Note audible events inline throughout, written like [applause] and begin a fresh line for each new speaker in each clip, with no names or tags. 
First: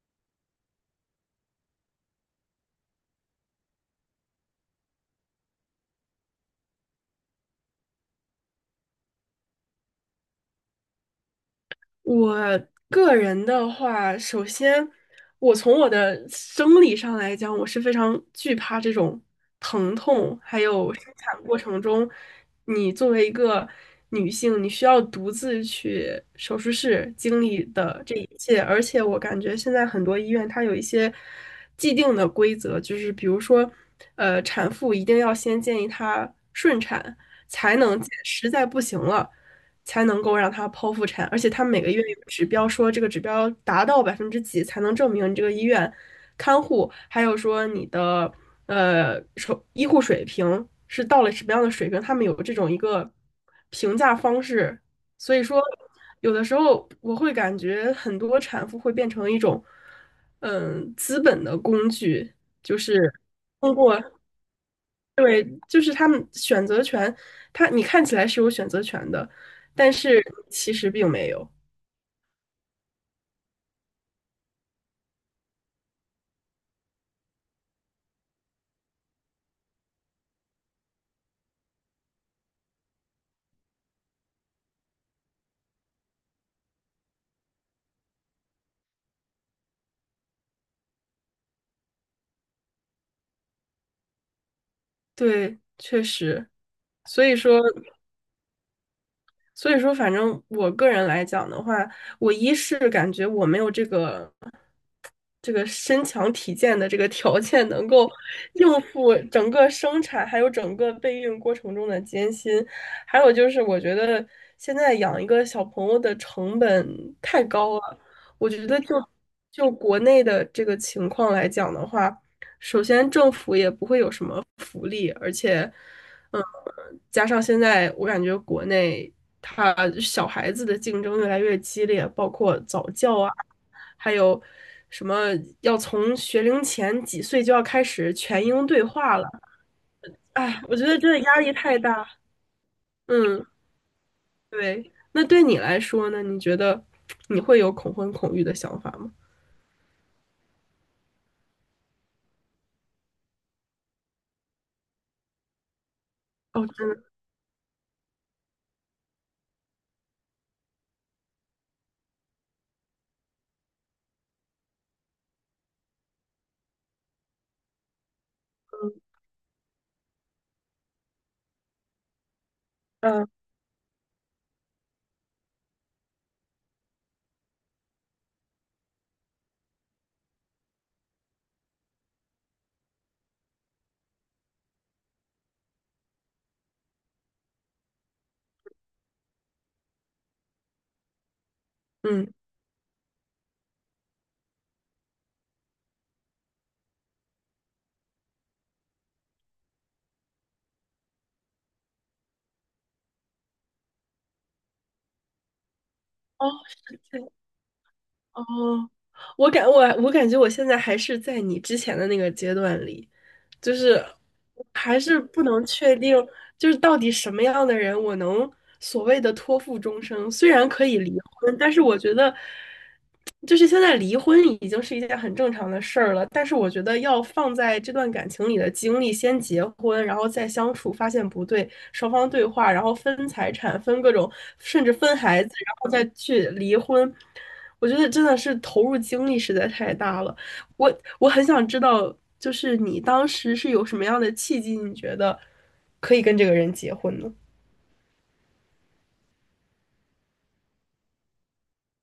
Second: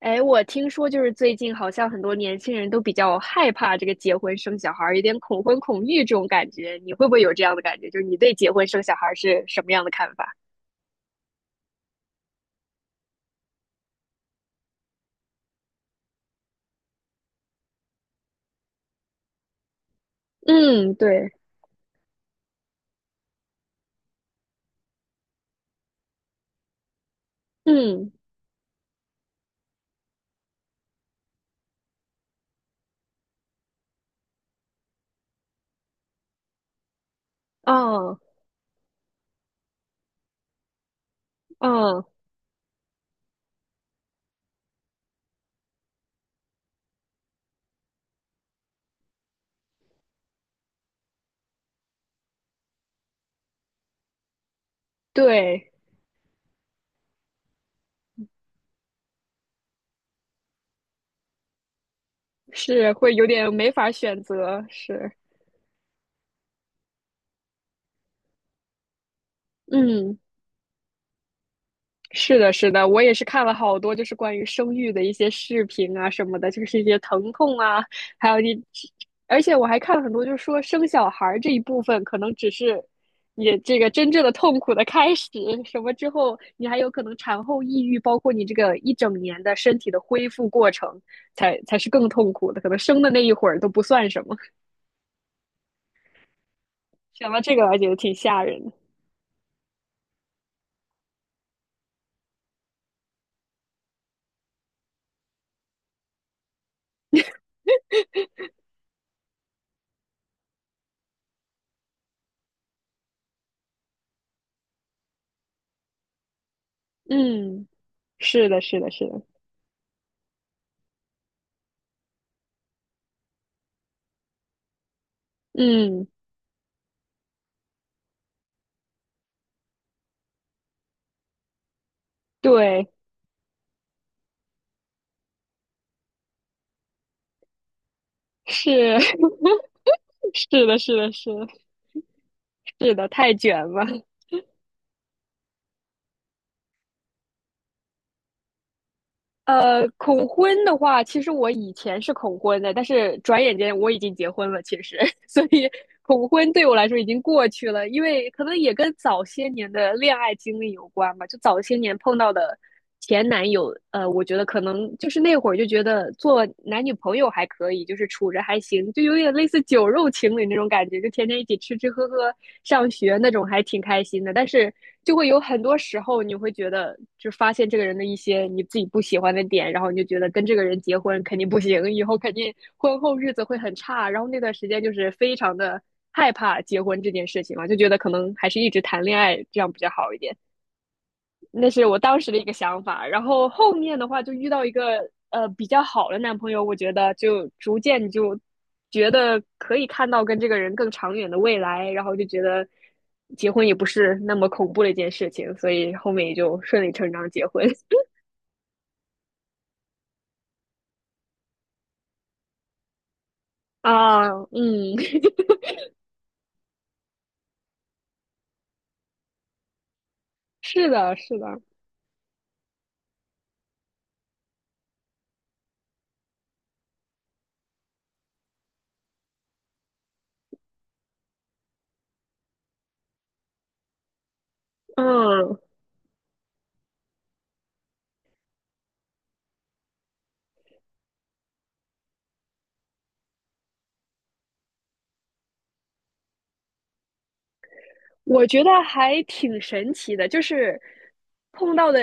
哎，我听说就是最近好像很多年轻人都比较害怕这个结婚生小孩儿，有点恐婚恐育这种感觉。你会不会有这样的感觉？就是你对结婚生小孩儿是什么样的看法？
我个人的话，首先，我从我的生理上来讲，我是非常惧怕这种疼痛。还有
嗯，
生
对，
产过程中，你作为一个女性，你需要独自去手术室经历的
嗯，
这一切。而且，我感觉现在很多医院它有一些既定的规则，就是比如说，产妇一定要先建议她顺产，才能见
嗯
实在不行了。才能够让她剖腹产，而且它每个月
嗯，
有指标，说这个指标达到百分之几才能证明你这个医院看护，还有说你的手医护水平是到了什么样的水平，他们有这种一个评价方式。所以说
对，
有的时候我会感觉很多产妇会变成一种资本的工具，就
是会
是
有点没
通
法
过。
选择，是，
对，就是他们选择权，他你看起来是有选择权的，但
嗯。
是其实并没有。
是的，是的，我也是看了好多，就是关于生育的一些视频啊什么的，就是一些疼痛啊，还有你，而且我还看了很多，就是说生小孩儿这一部分可能只是你这个真正的痛苦的开始，什么之后你还有可能产后抑郁，包括你这个一整年的身体的恢复过程，才是更痛苦的，可能生的那一会儿都不算什么。[laughs]
对，确实，所
想
以
到这
说，
个，我还觉得挺吓人的。
反正我个人来讲的话，我一是感觉我没有这个。这个身强体健的这个条件能够应付整个生产还有整个备孕过程中的艰辛。还有就是我觉得现在养一个小朋友的成本太
嗯，
高了。
是
我
的，
觉得
是的，
就
是的，
国内的这个情况来讲的话，首先政府也不会有什么。
嗯，
嗯，加上现在我感觉国内他小孩子的竞争越来越激烈，包括早
对，
教啊，还有什么要从学龄前几岁就要开始全英对
是。
话了。哎，
是
我
的，
觉
是
得真
的，
的
是
压
的，
力太大。
是的，太
嗯，
卷了。
对。那对你来说呢？你觉得你会有恐婚恐育的想法吗？
恐婚的话，其实我以前是恐婚的，但是转眼间我已经结婚了，其实，[laughs] 所以恐婚对
哦，
我来
真
说
的，
已经过去了，因为可能也跟早些年的恋爱经历有关吧。就早些年碰到的前男友，我觉得可能就是那会儿就觉得做男女朋友还可以，就是处着还行，就有点类似酒肉情侣那种感觉，就天天一起吃吃喝喝、上学
嗯
那种，还挺开心的。但是就会有很多时候，你会觉得就发现这个人的一些你自己不喜欢的点，然后你就觉得跟这个人结婚肯定不行，以后肯定婚后日子会很差。然后那段时间就是非常的害怕结婚这件事情嘛，就觉得可能还是一直谈恋爱这样比较好一点。那是我当时
嗯。
的一个想法。然后后面的话，就遇到一个比较好的男朋友，我觉得就逐渐就觉得可以看到跟这个人更长远的未来，然后就觉得结婚也不是那么恐怖的一件事情，所以后面也
哦，
就顺理
是
成
这
章
样。
结婚
哦，我感觉我现在还是在你之前的那个阶段里，就
[laughs]
是
啊。嗯，
还是不能确定，就是到底什么样的人我能所谓的托付终生。虽
[laughs]
然可
是
以离
的，是
婚，
的，
但是我觉得，就是现在离婚已经是一件很正常的事儿了。但是我觉得要放在这段感情里的经历，先结婚，然后再相处，发现不对，双方对话，然后分财产，分各种，甚至分孩子，
嗯，
然后再去离婚。我觉得真的是投入精力实在太大了。我我很想知道，就是你当时是有什么样的契机，你觉得可以跟这个人结婚呢？
我觉得还挺神奇的，就是碰到的，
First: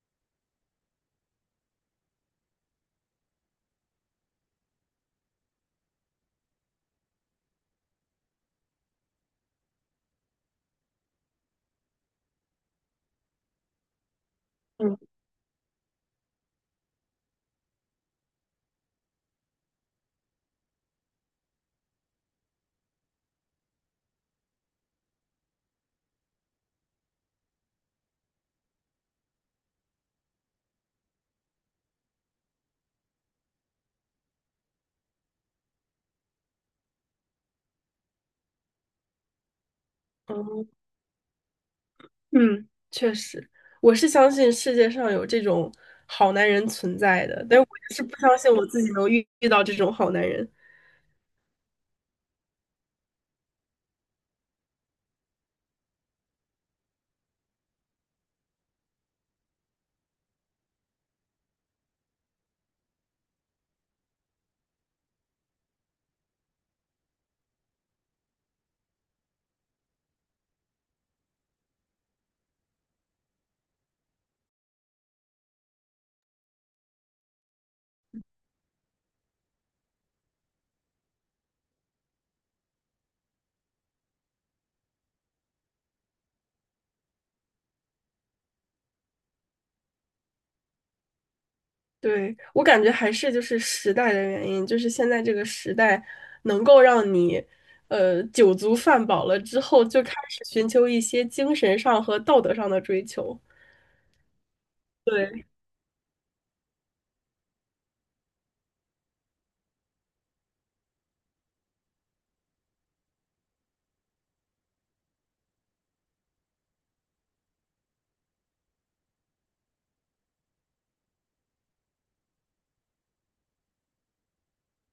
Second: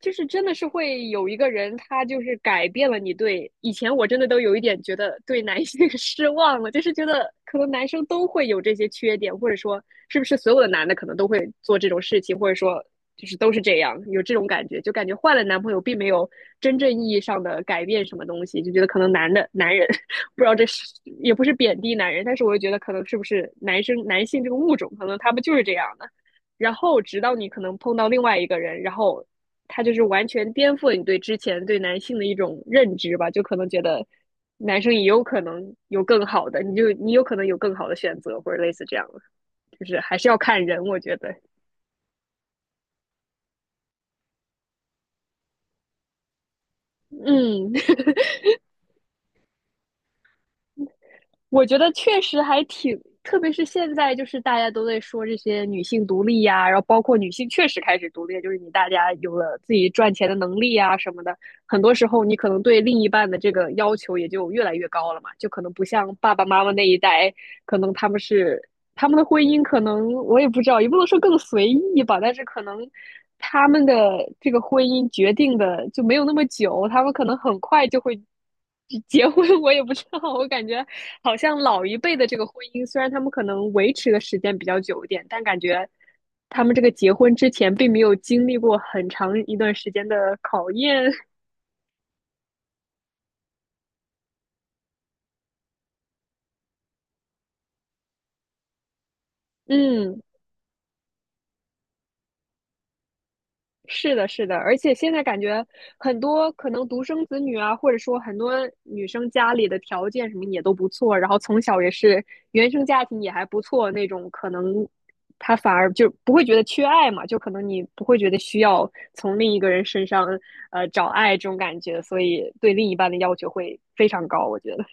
就是真的是会有一个人，他就是改变了你对以前我真的都有一点觉得对男性 [laughs] 失望了，就是觉得可能男生都会有这些缺点，或者说是不是所有的男的可能都会做这种事情，或者说就是都是这样，有这种感觉，就
嗯
感觉换了男朋友并没有真正意义上的改变什么东西，就觉得可能男人，不知道这是也不是贬低男人，但是我又觉得可能是不是男性这个物种，可能他们就是这样的。然后直到你可能碰到另外一个人，然后他就是完全颠覆了你对之前对男性的一种认知吧，就可能觉得男生也有可能有更好的，你就你有可能有更好的选择或者类似这样的，就是还是要看
嗯
人，我觉得，
嗯，确实，我是相信世界上有这种好男人存在的，但是
嗯。
我是不相信我自己能遇到这种好男人。
我觉得确实还挺，特别是现在，就是大家都在说这些女性独立呀、然后包括女性确实开始独立，就是你大家有了自己赚钱的能力啊什么的，很多时候你可能对另一半的这个要求也就越来越高了嘛，就可能不像爸爸妈妈那一代，可能他们是他们的婚姻可能我也不知道，也不能说更随意吧，但是可能他们的这个婚姻决定的就没有那么久，他们可能很快就会结婚，[laughs] 我也不知道。我感觉好像老一辈的这个婚姻，虽然他们可能维持的时间比较久一点，但感觉他们这个结婚之前并没有经历过很长一段时间的考验。
对，我感觉还是就是时代的原因，就是现在这个时代能够让你，酒足饭饱了之后，就开
嗯，
始寻求一些精神上和道德上的追求。
是的，是的，而且现在感
对
觉很多可能独生子女啊，或者说很多女生家里的条件什么也都不错，然后从小也是原生家庭也还不错那种，可能她反而就不会觉得缺爱嘛，就可能你不会觉得需要从另一个人身上找爱这种感觉，所以对另一半的要求会非常高，我觉得。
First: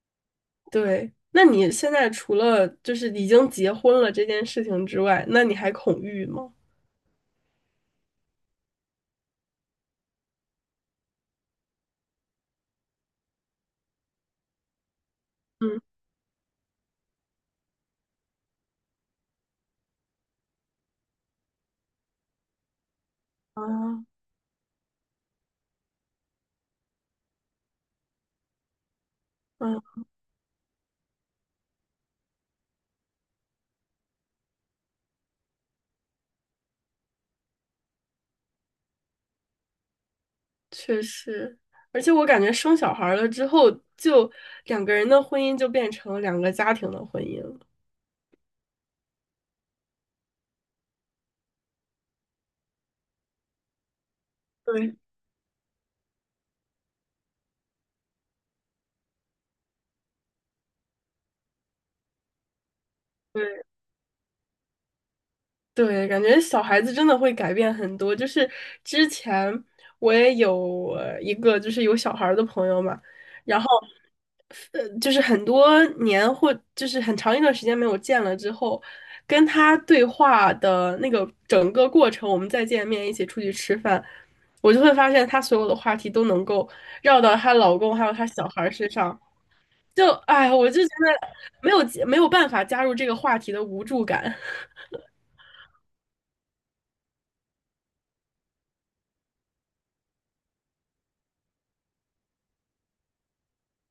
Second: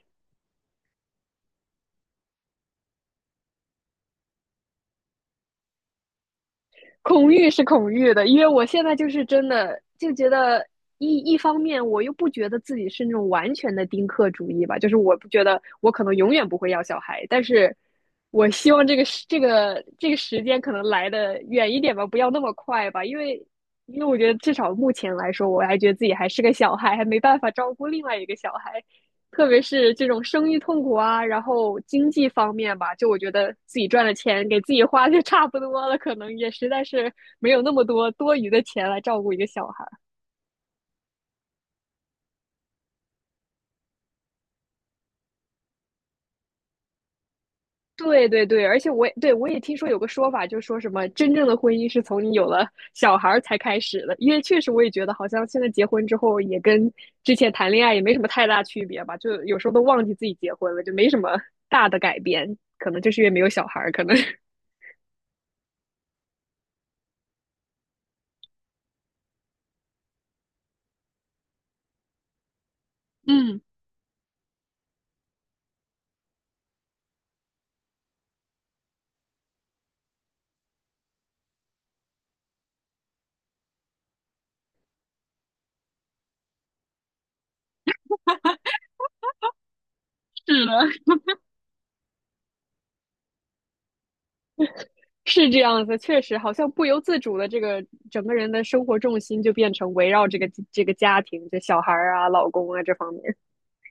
对，那你现在除了就是已经结婚了这件事情之外，那你还恐育吗？
恐惧是恐惧的，因为我现在就是真的就觉得一方面，我又不觉得自己是那种完全的丁克主义吧，就是我不觉得我
嗯
可能永远不会要小孩，但是我希望这个时间可能来的远一点吧，不要那么快吧，因为
啊
我觉得至少目前来说，我还觉得自己还是个小孩，还没办法照顾另外一个小孩，特别
嗯，
是这种生育痛苦啊，然后经济方面吧，就我觉得自己赚的钱给自己花就差不多了，可能也实在是没有那么多多余的钱来照顾一个小孩。
确实，而且我感觉生小孩儿了之后，就两个人的婚姻就变成两个家庭的婚姻了。
对对对，而且我也对我也听说有个说法，就说什么真正的婚姻是从你有了小孩才开始的，因为确实我也
对
觉得好像现在结婚之后也跟之前谈恋爱也没什么太大区别吧，就有时候都忘记自己结婚了，就没什么大的改变，可能就是因为没有小孩可能
对，感觉小孩子真的会改变很多。就是之前我也有一个就是有小孩儿的朋友嘛，
[laughs]
然
嗯，
后就是很多年或就是很长一段时间没有见了之后，跟他对话的那个整个过程，我们再见面一起出去吃饭，我就会发现他所有的话题都能够绕到她老公还有她小孩儿身上，就哎，
是
我
的。
就觉得没有办法加入这个话题的无助感。
是这样子，确实好像不由自主的，这个整个人的生活重心就变成围绕这个家庭、这小孩儿啊、老公啊这方面。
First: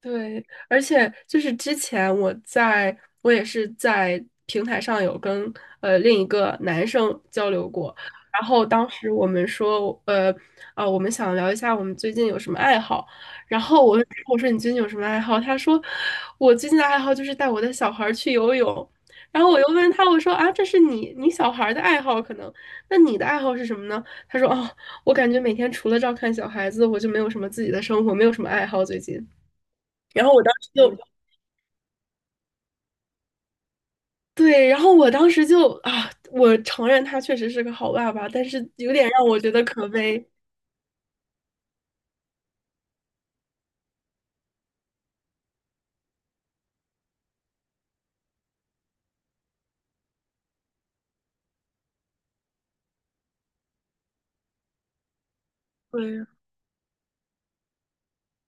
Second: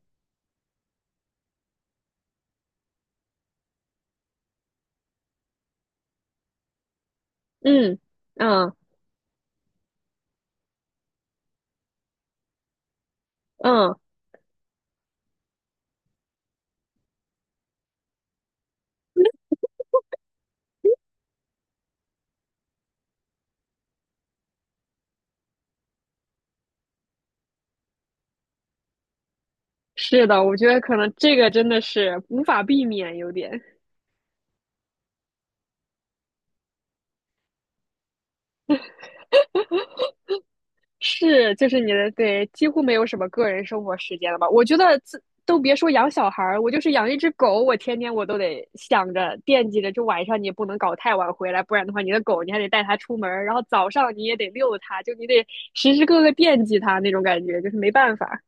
对，而且就是之前我在，我也是在平台上有跟另一个男生交流过，
嗯
然后
嗯
当时我们说，啊、我们想聊一下我们最近有什么爱好，然后
嗯，
我说你最近有什么爱好？他说我最近的爱好就是带我的小孩儿去游泳。然后我又问他，我说啊，这是你小孩儿的爱好可能，那你的爱好是什么呢？他说哦，我感觉每天除了照看小孩子，我就没有什么自己的生活，没有什么爱好最近。
是
然后
的，
我当
我觉
时
得
就
可能这个真的是无法避免，有点。
对，然后我当时就啊，我承认他确实是个好爸爸，但是有点让我觉得可悲
是，就是你的，对，几乎没有什么个人生活时间了吧？我觉得自都别说养小孩儿，我就是养一只狗，我天天我都得想着惦记着，就晚上你也不能搞太晚回来，不然的话，你的狗你还得带它出门儿然后早上你也得遛它，就你得
[laughs]。
时
对
时刻
呀，
刻惦记它那种感觉，就是没办法。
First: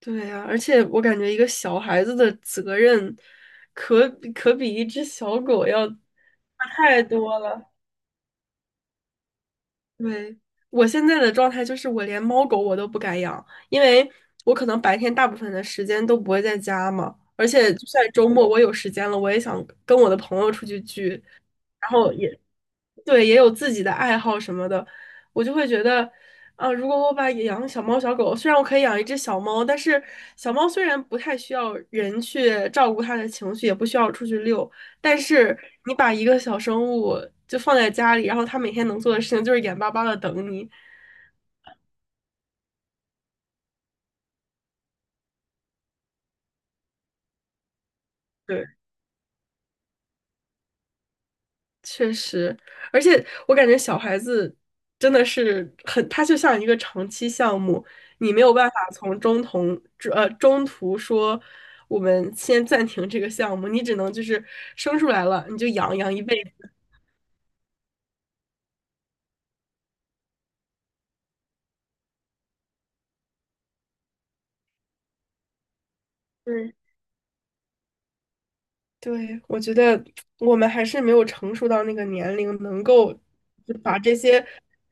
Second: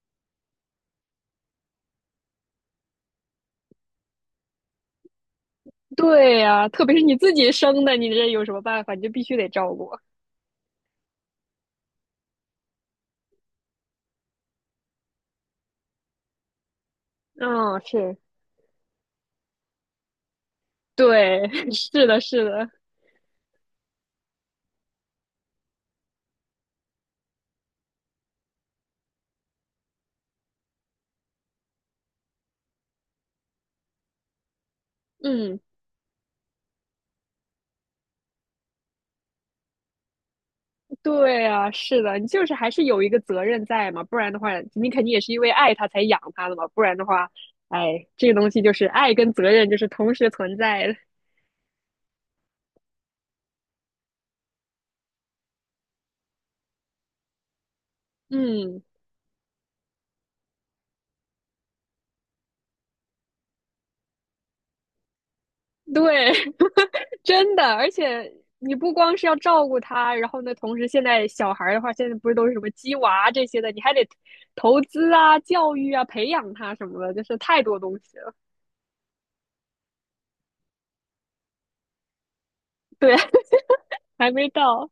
对呀，而且我感觉一个小孩子的责任可，可比一只小狗要大
对呀，特别是
太
你自
多
己
了。
生的，你这有什么办法？你就必须得照顾。
对，我现在的状态就是，我连猫狗我都不敢养，因为我可能白天大部分的时间都不会在家嘛，而且
嗯，
就算
是，
周末我有时间了，我也想跟我的朋友出去聚，
对，[laughs]
然
是
后
的，
也
是的，
对，也有自己的爱好什么的。我就会觉得，啊，如果我把养小猫小狗，虽然我可以养一只小猫，但是小猫虽然不太需要人去照顾它的情绪，也不需要出去遛，但是
嗯。
你把一个小生物就放在家里，然后它每天能做的事情就是眼巴巴的等你。
对啊，是的，你就是还是有一个责任在嘛，不然的话，你肯定也是因为爱他才养他的嘛，不然的话，哎，这个东西
对。
就是爱跟责任就是同时存在的。
确实，而且我感觉小孩子真的是很，他就像一个长期项目，你没有办法
嗯，
从中途中途说我们先暂停这个项目，你只能就是生出来了你就养一
对，
辈子。
[laughs] 真的，而且你不光是要照顾他，然后呢，同时现在小孩儿的话，现在不是都是什么鸡娃这些的，你还得投资啊、教育啊、培养他
对，
什么的，就是太多东西了。
对，我觉得我们还是没有成熟到那个年龄，能够
对，
就把这
[laughs] 还
些，
没到。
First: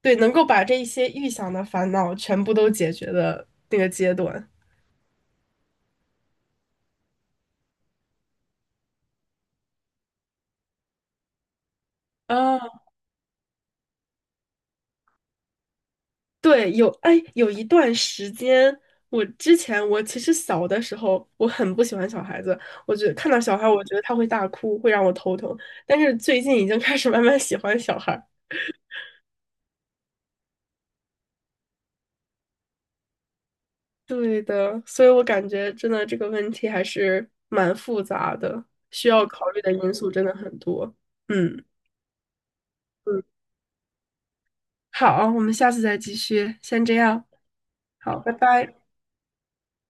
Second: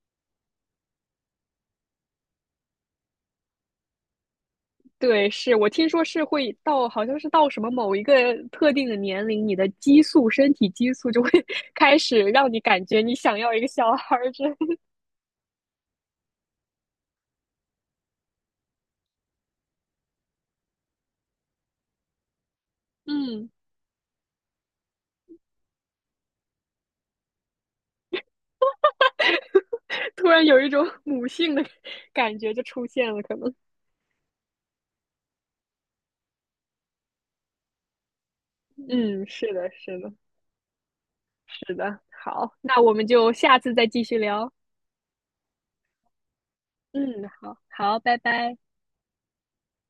对，能够把这一些预想的烦恼全部都解决的那个阶段。
对，是我听说是会到，好像是到什么某一个特定的年龄，你的激素，身体激素就会 [laughs] 开始让你感
啊。
觉你想要一个小孩儿，这，
对，有，哎，有一段时间，我之前我其实小的时候，我很不喜欢小孩子，我觉得看到
嗯，
小孩，我觉得他会大哭，会让我头疼。但是最近已经开始慢慢喜欢小孩 [laughs]
突然有一种 [laughs] 母性的感觉就出现了，可能，
对的，所以我感觉真的这个问题还是蛮复杂的，需要
嗯，
考
是
虑
的，
的因
是
素
的，
真的很多。嗯
是的，好，那我们
嗯，
就下次再继续聊，
好，我们下次再继续，先这样，
嗯，好，好，拜
好，拜
拜。
拜。